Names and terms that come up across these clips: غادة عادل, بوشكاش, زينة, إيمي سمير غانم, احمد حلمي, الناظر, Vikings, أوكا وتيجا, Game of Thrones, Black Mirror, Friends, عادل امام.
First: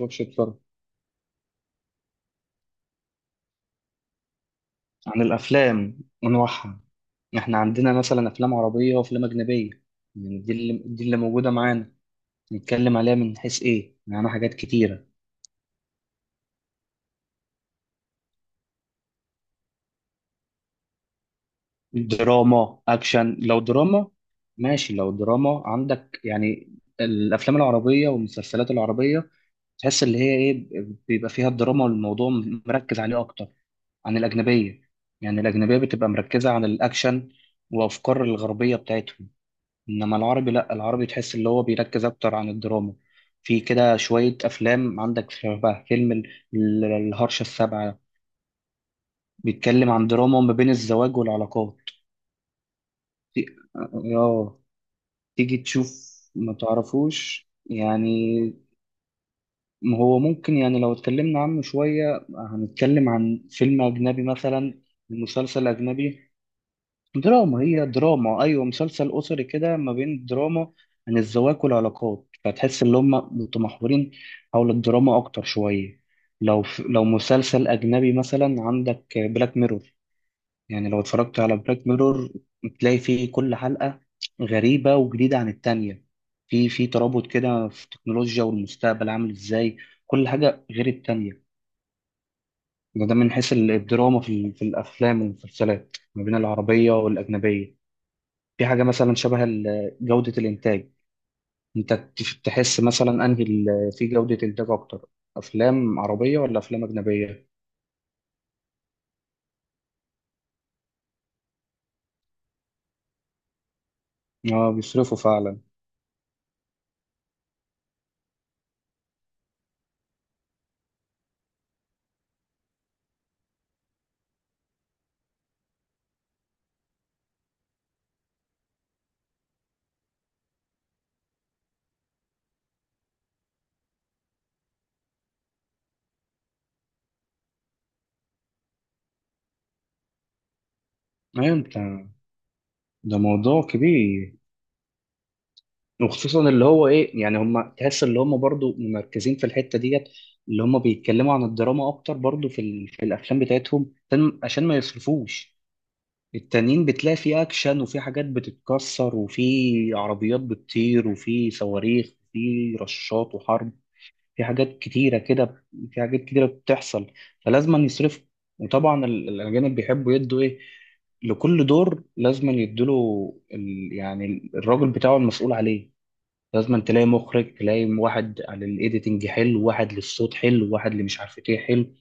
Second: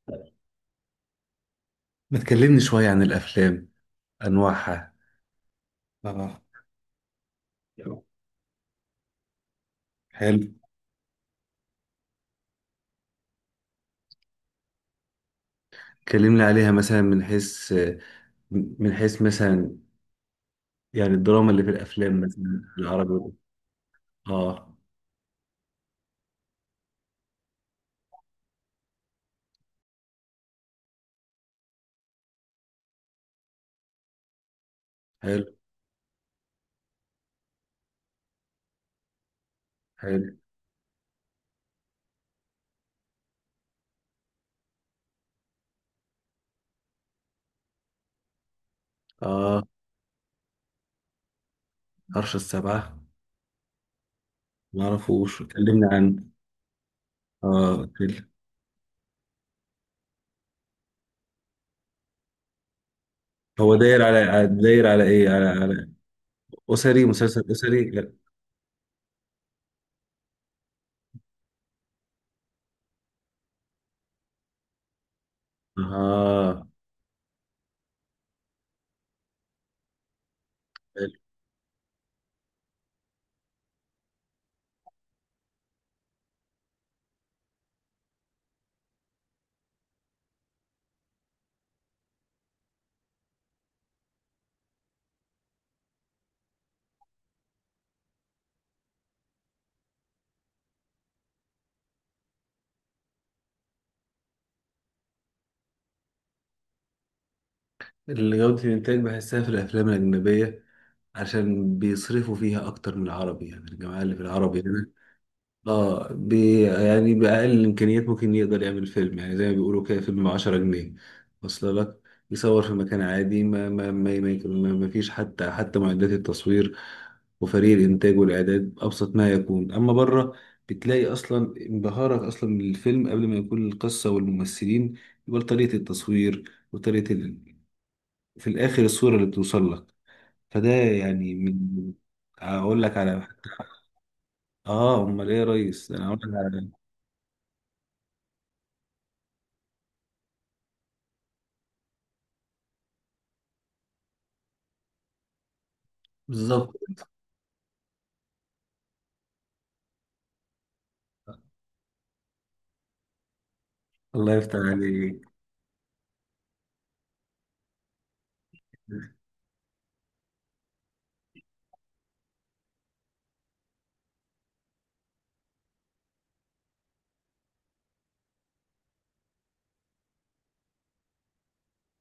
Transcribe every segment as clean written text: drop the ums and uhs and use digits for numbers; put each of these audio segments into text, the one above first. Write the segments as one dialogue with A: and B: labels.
A: ماتش اتفرج.
B: ما تكلمني شوية عن الأفلام، أنواعها.
A: عن الأفلام
B: اه.
A: ونوعها. إحنا عندنا مثلا أفلام عربية وأفلام أجنبية. يعني
B: حلو.
A: دي اللي موجودة معانا. نتكلم عليها من حيث إيه؟ معانا حاجات كتيرة.
B: كلمني عليها مثلا من حيث، من حيث مثلا، يعني الدراما اللي في الأفلام مثلا
A: دراما
B: العربي.
A: أكشن، لو دراما
B: آه.
A: ماشي، لو دراما عندك يعني. الأفلام العربية والمسلسلات العربية تحس اللي هي إيه، بيبقى فيها الدراما والموضوع مركز عليه أكتر عن الأجنبية. يعني
B: حلو.
A: الأجنبية بتبقى مركزة على الأكشن وأفكار الغربية بتاعتهم. انما
B: حلو.
A: العربي، لا، العربي تحس اللي هو بيركز اكتر عن الدراما. في كده شوية افلام عندك، شبه فيلم الهرشة السابعة.
B: آه.
A: بيتكلم عن دراما ما بين الزواج والعلاقات.
B: عرش السبعة.
A: تي- اه.
B: ما أعرفوش،
A: تيجي
B: كلمني
A: تشوف.
B: عن.
A: ما تعرفوش
B: آه كل-
A: يعني. ما هو ممكن يعني لو اتكلمنا عنه شوية، هنتكلم عن
B: هو
A: فيلم
B: داير
A: أجنبي
B: على،
A: مثلا،
B: داير على إيه على,
A: مسلسل
B: على
A: أجنبي.
B: أسري، مسلسل
A: دراما، هي
B: أسري.
A: دراما، ايوه، مسلسل اسري كده، ما بين دراما عن الزواج والعلاقات، فتحس ان هم متمحورين حول الدراما اكتر شويه.
B: آه.
A: لو مسلسل اجنبي مثلا عندك بلاك ميرور، يعني لو
B: حلو.
A: اتفرجت على بلاك ميرور تلاقي فيه كل حلقه غريبه وجديده عن التانية. في ترابط كده في التكنولوجيا والمستقبل عامل ازاي، كل حاجه غير التانية. ده من حيث الدراما في في الافلام والمسلسلات ما بين العربيه والاجنبيه. في حاجة مثلا شبه جودة الإنتاج. أنت تحس مثلا أنهي في جودة إنتاج أكتر، أفلام عربية ولا أفلام أجنبية؟
B: الجودة الإنتاج بحسها في الأفلام الأجنبية، عشان بيصرفوا فيها أكتر من العربي، يعني الجماعة اللي في العربي
A: آه،
B: هنا.
A: بيصرفوا فعلا.
B: اه بي يعني بأقل الإمكانيات ممكن يقدر يعمل فيلم، يعني زي ما بيقولوا كده فيلم بعشرة جنيه واصل لك. يصور في مكان عادي، ما فيش حتى معدات التصوير، وفريق الإنتاج والإعداد أبسط ما يكون. أما بره، بتلاقي أصلا انبهارك أصلا من الفيلم قبل ما يكون القصة والممثلين، يبقى طريقة التصوير وطريقة ال... في الآخر الصورة اللي بتوصل لك. فده يعني
A: أيوة أنت،
B: من، أقول لك
A: ده
B: على.
A: موضوع كبير.
B: آه أمال إيه يا ريس، أنا أقول لك
A: وخصوصا اللي
B: على.
A: هو إيه، يعني هم تحس اللي هم برضو مركزين في الحتة ديت، اللي هم بيتكلموا عن الدراما أكتر برضو في في الأفلام بتاعتهم عشان ما يصرفوش.
B: بالظبط.
A: التانيين بتلاقي في أكشن وفي حاجات بتتكسر وفي عربيات بتطير وفي صواريخ وفي رشاط وحرب،
B: الله
A: في
B: يفتح
A: حاجات كتيرة
B: عليك.
A: كده، في حاجات كتيرة بتحصل، فلازم يصرف. وطبعا الأجانب بيحبوا يدوا إيه، لكل دور لازم يدوا يعني الراجل بتاعه المسؤول عليه. لازم تلاقي مخرج، تلاقي واحد على الايديتنج حلو، واحد للصوت حلو، واحد اللي مش عارف ايه حلو.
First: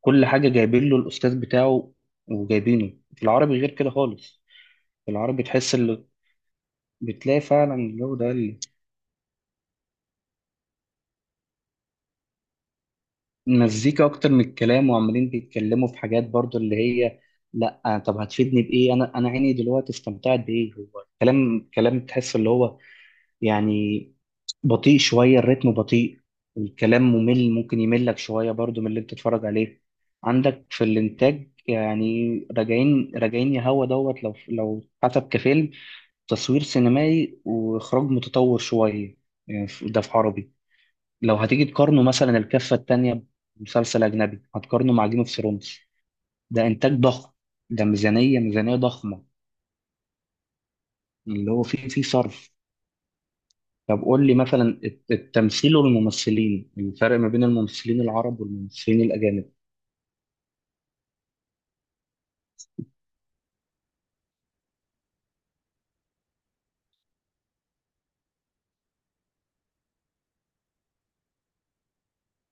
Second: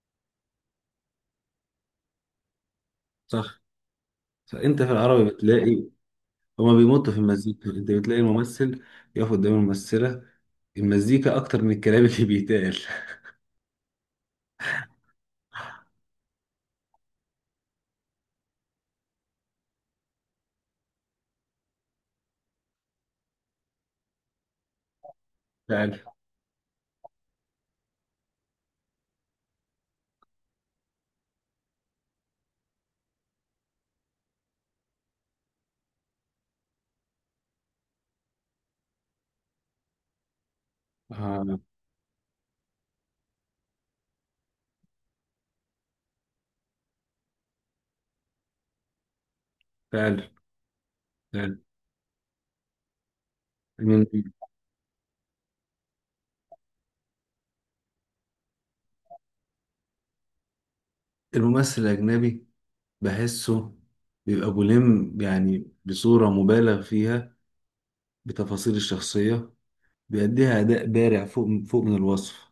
A: كل حاجة جايبين له الأستاذ بتاعه، وجايبينه في العربي
B: صح.
A: غير كده خالص.
B: صح. انت في
A: في
B: العربي
A: العربي تحس
B: بتلاقي
A: اللي
B: هما بيمطوا في
A: بتلاقي
B: المزيكا،
A: فعلا
B: انت
A: الجو
B: بتلاقي
A: ده،
B: الممثل يقف قدام الممثلة، المزيكا اكتر من الكلام اللي بيتقال.
A: مزيكا اكتر من الكلام، وعمالين بيتكلموا في حاجات برضو اللي هي لا طب هتفيدني بايه؟ انا عيني دلوقتي استمتعت بايه؟ هو كلام كلام تحس اللي هو يعني بطيء شويه، الريتم
B: فعلا.
A: بطيء. الكلام ممل، ممكن يملك شويه برضو من اللي انت تتفرج عليه. عندك في الانتاج يعني راجعين راجعين يا هوا دوت. لو حسب كفيلم، تصوير سينمائي واخراج متطور شويه، يعني ده في عربي. لو
B: آه.
A: هتيجي تقارنه مثلا، الكفة التانية، بمسلسل أجنبي هتقارنه مع جيم اوف ثرونز، ده إنتاج ضخم، ده ميزانية ضخمة.
B: فعلا.
A: اللي
B: فعلا.
A: هو فيه صرف. طب
B: من،
A: قول لي مثلا التمثيل والممثلين، الفرق ما بين الممثلين العرب والممثلين الأجانب.
B: الممثل الاجنبي بحسه بيبقى ملم، يعني بصورة مبالغ فيها بتفاصيل الشخصية، بيأديها أداء بارع فوق من الوصف.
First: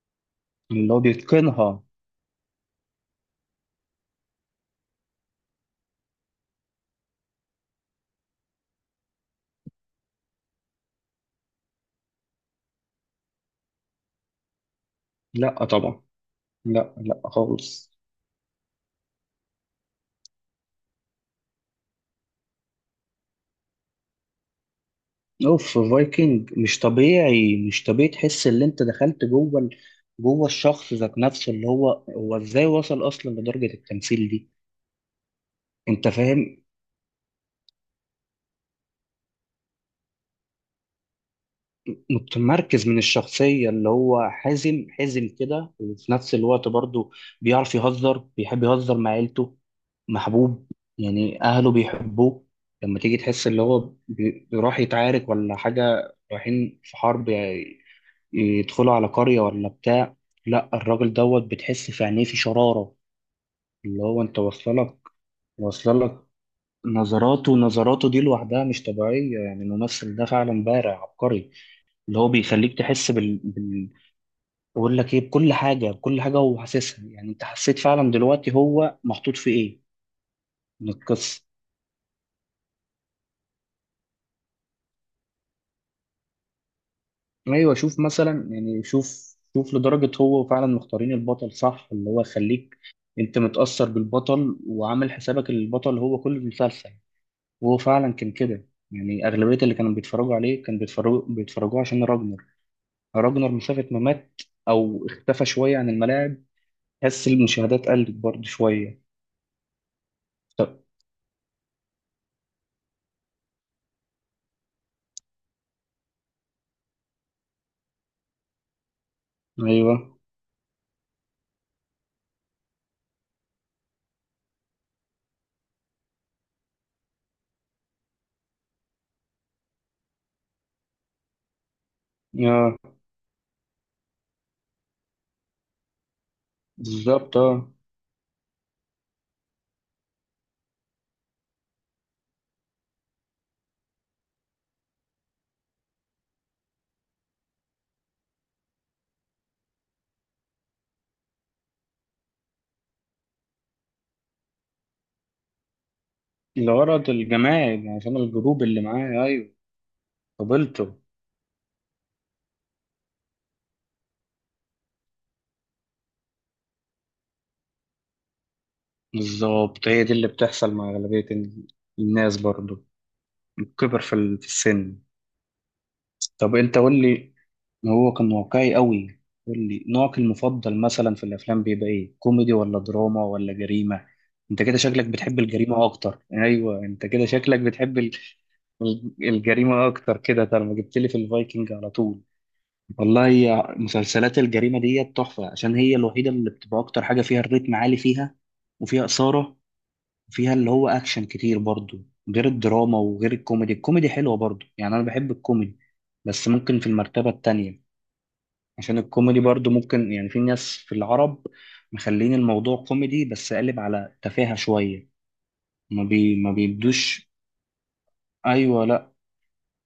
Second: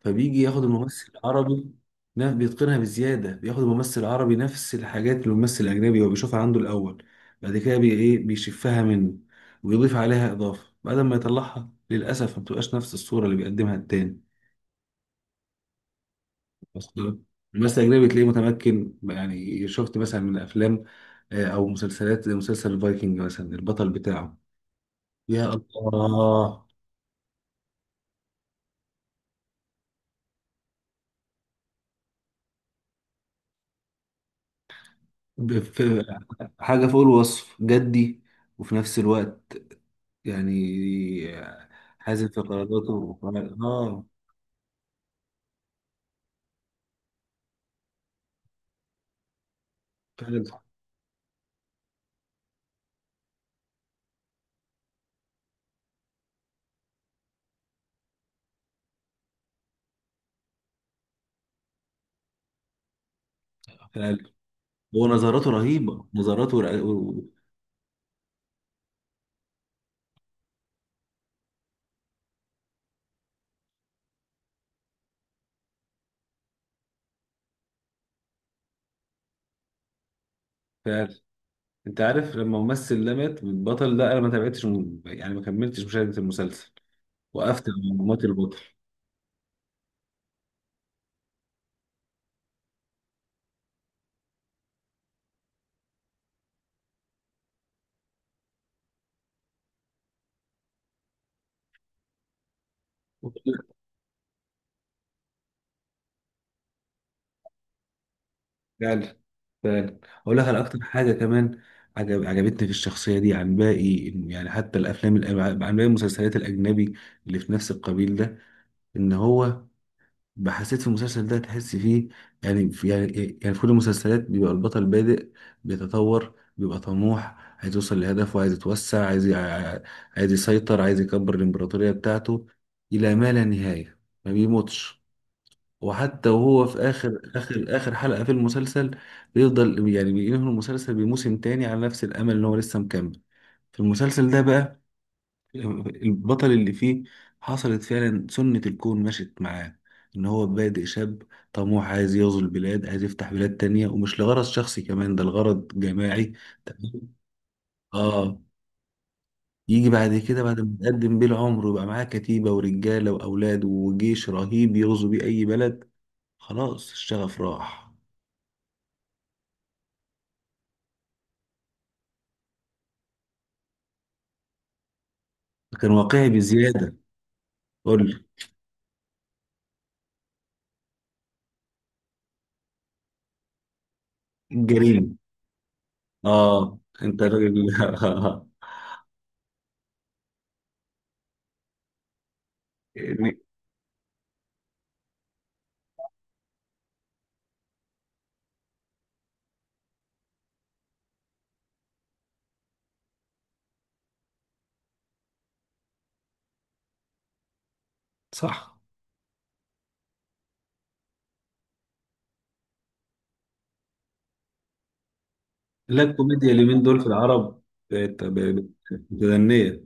B: فبيجي ياخد
A: اللي هو
B: الممثل العربي،
A: بيتقنها.
B: بيتقنها بزيادة، بياخد الممثل العربي نفس الحاجات اللي الممثل الأجنبي هو بيشوفها عنده الأول، بعد كده بي إيه بيشفها منه ويضيف عليها إضافة، بعد ما يطلعها للأسف ما بتبقاش نفس الصورة اللي بيقدمها التاني.
A: لا طبعا. لا،
B: أصلاً
A: لا،
B: الممثل
A: خالص.
B: الأجنبي تلاقيه متمكن، يعني شفت مثلا من أفلام، آه، أو مسلسلات زي مسلسل الفايكنج مثلا، البطل بتاعه يا
A: اوف فايكنج،
B: الله.
A: مش طبيعي، مش طبيعي. تحس ان انت دخلت جوه جوه الشخص ذات نفسه، اللي هو ازاي وصل اصلا لدرجة التمثيل دي،
B: بف-
A: انت فاهم.
B: حاجة فوق الوصف جدي، وفي نفس الوقت يعني حازم في
A: متمركز
B: قراراته
A: من الشخصية، اللي
B: اه.
A: هو حازم، حازم كده، وفي نفس الوقت برضه بيعرف يهزر، بيحب يهزر مع عيلته،
B: فعلا.
A: محبوب. يعني أهله بيحبوه. لما تيجي تحس اللي هو بيروح يتعارك ولا حاجة، رايحين في حرب يعني، يدخلوا على قرية ولا بتاع، لا الراجل دوت بتحس في عينيه في شرارة، اللي
B: فعلا.
A: هو أنت واصلة
B: هو نظراته رهيبه،
A: لك.
B: نظراته
A: نظراته، نظراته دي لوحدها مش طبيعية. يعني الممثل ده فعلا بارع عبقري، اللي هو بيخليك تحس بقول لك ايه، بكل حاجه، بكل حاجه هو حاسسها. يعني انت حسيت فعلا دلوقتي هو محطوط في ايه من
B: فعلا.
A: القصه.
B: انت عارف لما ممثل ده مات، البطل ده انا ما تابعتش يعني ما كملتش مشاهده المسلسل، وقفت
A: ايوه، شوف
B: لما مات
A: مثلا
B: البطل.
A: يعني، شوف شوف لدرجه هو فعلا مختارين البطل صح، اللي هو يخليك انت متاثر بالبطل، وعامل حسابك إن البطل هو كل المسلسل، وهو فعلا كان كده. يعني اغلبيه اللي كانوا بيتفرجوا عليه كانوا بيتفرجوا عشان راجنر. راجنر مسافه ما مات او اختفى شويه عن الملاعب، تحس المشاهدات قلت برضه شويه.
B: فعلا. فعلا. اقول لك على اكتر
A: طب.
B: حاجه كمان، عجبتني في الشخصيه دي عن باقي، يعني حتى الافلام عن باقي المسلسلات الاجنبي اللي في نفس القبيل ده، ان هو
A: ايوه.
B: حسيت في المسلسل ده تحس فيه. يعني في، يعني إيه، يعني في كل المسلسلات بيبقى البطل بادئ، بيتطور، بيبقى طموح، عايز يوصل لهدفه، عايز يتوسع، عايز يسيطر، عايز يكبر الإمبراطورية بتاعته
A: يا
B: إلى ما لا نهاية، ما بيموتش. وحتى وهو في آخر
A: بالظبط. اه.
B: آخر آخر حلقة في المسلسل بيفضل، يعني بينهي المسلسل بموسم تاني على نفس الأمل إن هو لسه مكمل. في المسلسل ده بقى، البطل اللي فيه حصلت فعلا سنة الكون مشت معاه، إن هو بادئ شاب طموح عايز يغزو البلاد، عايز يفتح بلاد تانية، ومش لغرض شخصي كمان، ده لغرض جماعي.
A: الغرض
B: تمام.
A: الجماعي، يعني عشان
B: آه.
A: الجروب اللي معاه، أيوه،
B: يجي بعد كده بعد ما
A: قبلته.
B: يتقدم بيه العمر ويبقى معاه كتيبة ورجالة وأولاد وجيش رهيب يغزو بيه أي بلد، خلاص الشغف راح.
A: بالظبط، هي دي اللي بتحصل مع أغلبية الناس برضو، الكبر في في السن.
B: كان واقعي
A: طب أنت
B: بزيادة.
A: قول لي.
B: قول
A: هو
B: لي.
A: كان واقعي قوي. قول لي نوعك المفضل مثلا في الأفلام بيبقى إيه، كوميدي ولا دراما ولا جريمة؟ أنت كده شكلك
B: الجريمة.
A: بتحب الجريمة أكتر،
B: آه
A: أيوه أنت
B: أنت
A: كده شكلك
B: راجل.
A: بتحب الجريمة أكتر كده، طالما جبت لي في الفايكنج على طول. والله، هي مسلسلات الجريمة دي تحفة، عشان هي الوحيدة اللي بتبقى أكتر حاجة، فيها الريتم عالي، فيها وفيها إثارة، وفيها اللي هو أكشن كتير برضو، غير الدراما وغير الكوميدي. الكوميدي حلوة برضو، يعني أنا بحب الكوميدي بس ممكن في المرتبة التانية،
B: صح.
A: عشان الكوميدي برضو ممكن يعني في ناس في العرب مخلين الموضوع كوميدي بس قالب على تفاهة شوية.
B: لا
A: ما
B: الكوميديا اليومين دول في
A: بيدوش.
B: العرب بقت
A: أيوة، لأ،
B: متدنية،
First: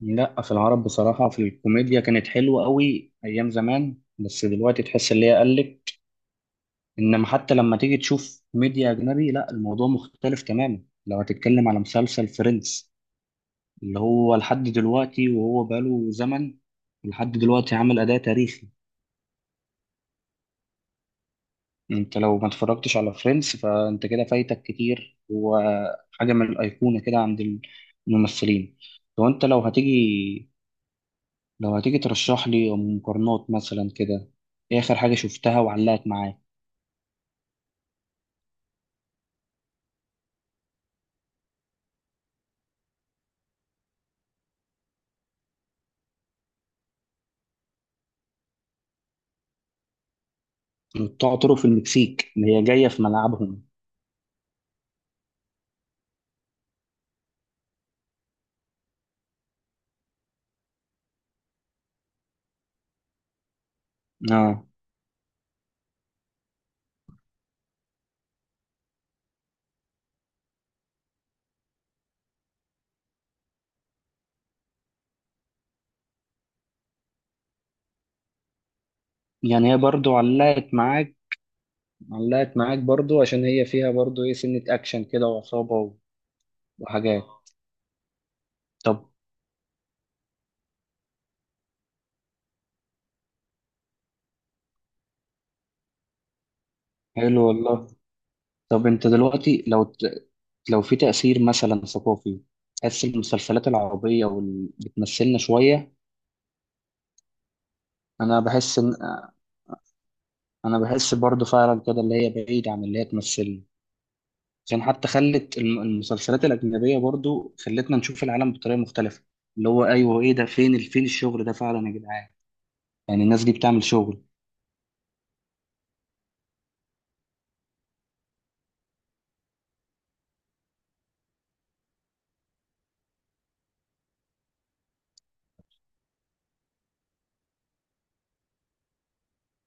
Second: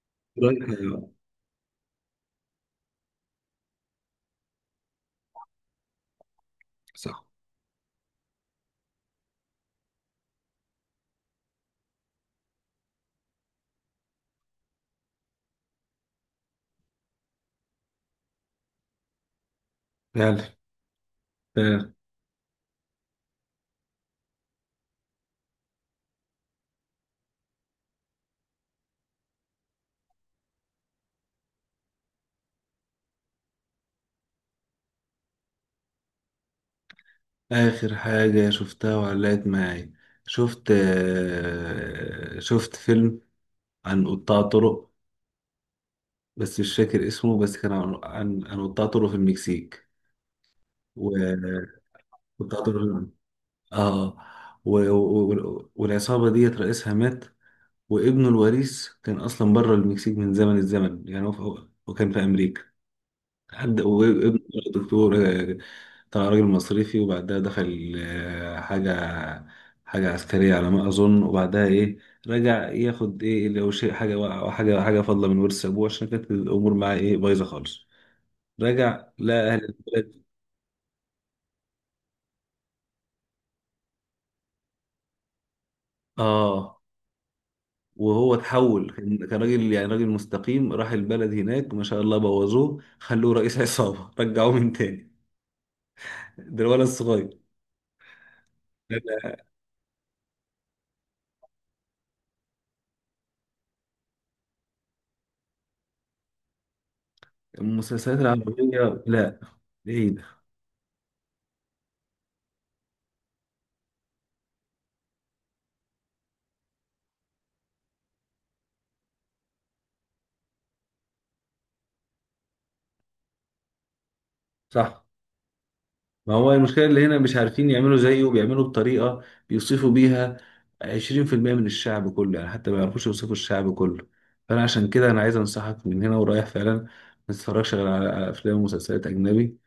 A: لأ، في
B: رايحة.
A: العرب بصراحة في الكوميديا كانت حلوة قوي أيام زمان، بس دلوقتي تحس اللي هي قلت.
B: صح.
A: انما حتى لما تيجي تشوف ميديا اجنبي، لا الموضوع مختلف تماما. لو هتتكلم على مسلسل فريندز، اللي هو لحد دلوقتي، وهو بقاله زمن لحد دلوقتي عامل اداء تاريخي.
B: فعلا. فعلا.
A: انت لو ما اتفرجتش على فريندز فانت كده فايتك كتير، وحاجه من الايقونه كده عند الممثلين. لو انت لو هتيجي لو هتيجي ترشح لي مقارنات مثلا كده، ايه اخر حاجه شفتها وعلقت معاك.
B: آخر حاجة شفتها وعلقت معايا، شفت آه، شفت فيلم عن قطاع طرق، بس مش فاكر اسمه، بس كان عن قطاع طرق في المكسيك،
A: بتوع طرق في
B: وقطاع
A: المكسيك اللي هي جايه في
B: طرق.
A: ملعبهم.
B: اه. و... و... و- والعصابة ديت رئيسها مات، وابنه الوريث كان أصلا بره المكسيك من زمن الزمن، يعني هو وكان في أمريكا. حد وابنه
A: اه.
B: دكتور، آه، طلع راجل مصرفي، وبعدها دخل آه، حاجة حاجة عسكرية على ما أظن، وبعدها إيه، رجع ياخد إيه لو شيء حاجة حاجة حاجة فاضلة من ورث أبوه، عشان كانت الأمور معاه إيه بايظة خالص. رجع لقى أهل
A: يعني هي برضو
B: البلد.
A: علقت معاك، برضو عشان هي فيها برضو ايه، سنة اكشن كده وعصابة
B: آه.
A: وحاجات.
B: وهو اتحول،
A: طب،
B: كان راجل يعني راجل مستقيم، راح البلد هناك ما شاء الله بوظوه خلوه رئيس عصابة رجعوه من تاني، ده الولد الصغير.
A: حلو والله. طب
B: لا،
A: انت
B: لا.
A: دلوقتي لو في تأثير مثلا ثقافي، تحس المسلسلات العربية بتمثلنا شوية؟
B: المسلسلات
A: انا بحس ان
B: العربية لا، بعيدة.
A: انا بحس برضو فعلا كده، اللي هي بعيد عن اللي هي تمثلنا، عشان حتى خلت المسلسلات الأجنبية برضو خلتنا نشوف العالم بطريقة مختلفة. اللي هو ايوه، ايه ده، فين فين الشغل ده فعلا يا جدعان؟ يعني الناس دي بتعمل شغل.
B: صح. ما هو المشكلة اللي هنا مش عارفين يعملوا زيه، بيعملوا بطريقة بيوصفوا بيها 20% من الشعب كله، يعني حتى ما يعرفوش يوصفوا الشعب كله. فأنا عشان كده أنا عايز أنصحك من هنا ورايح، فعلا ما تتفرجش غير على على أفلام ومسلسلات أجنبي،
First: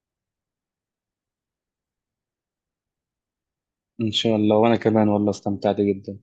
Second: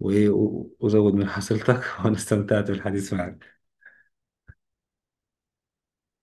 B: وزود من حصيلتك. وأنا استمتعت بالحديث معك.
A: إن شاء الله، وأنا كمان والله استمتعت جدا.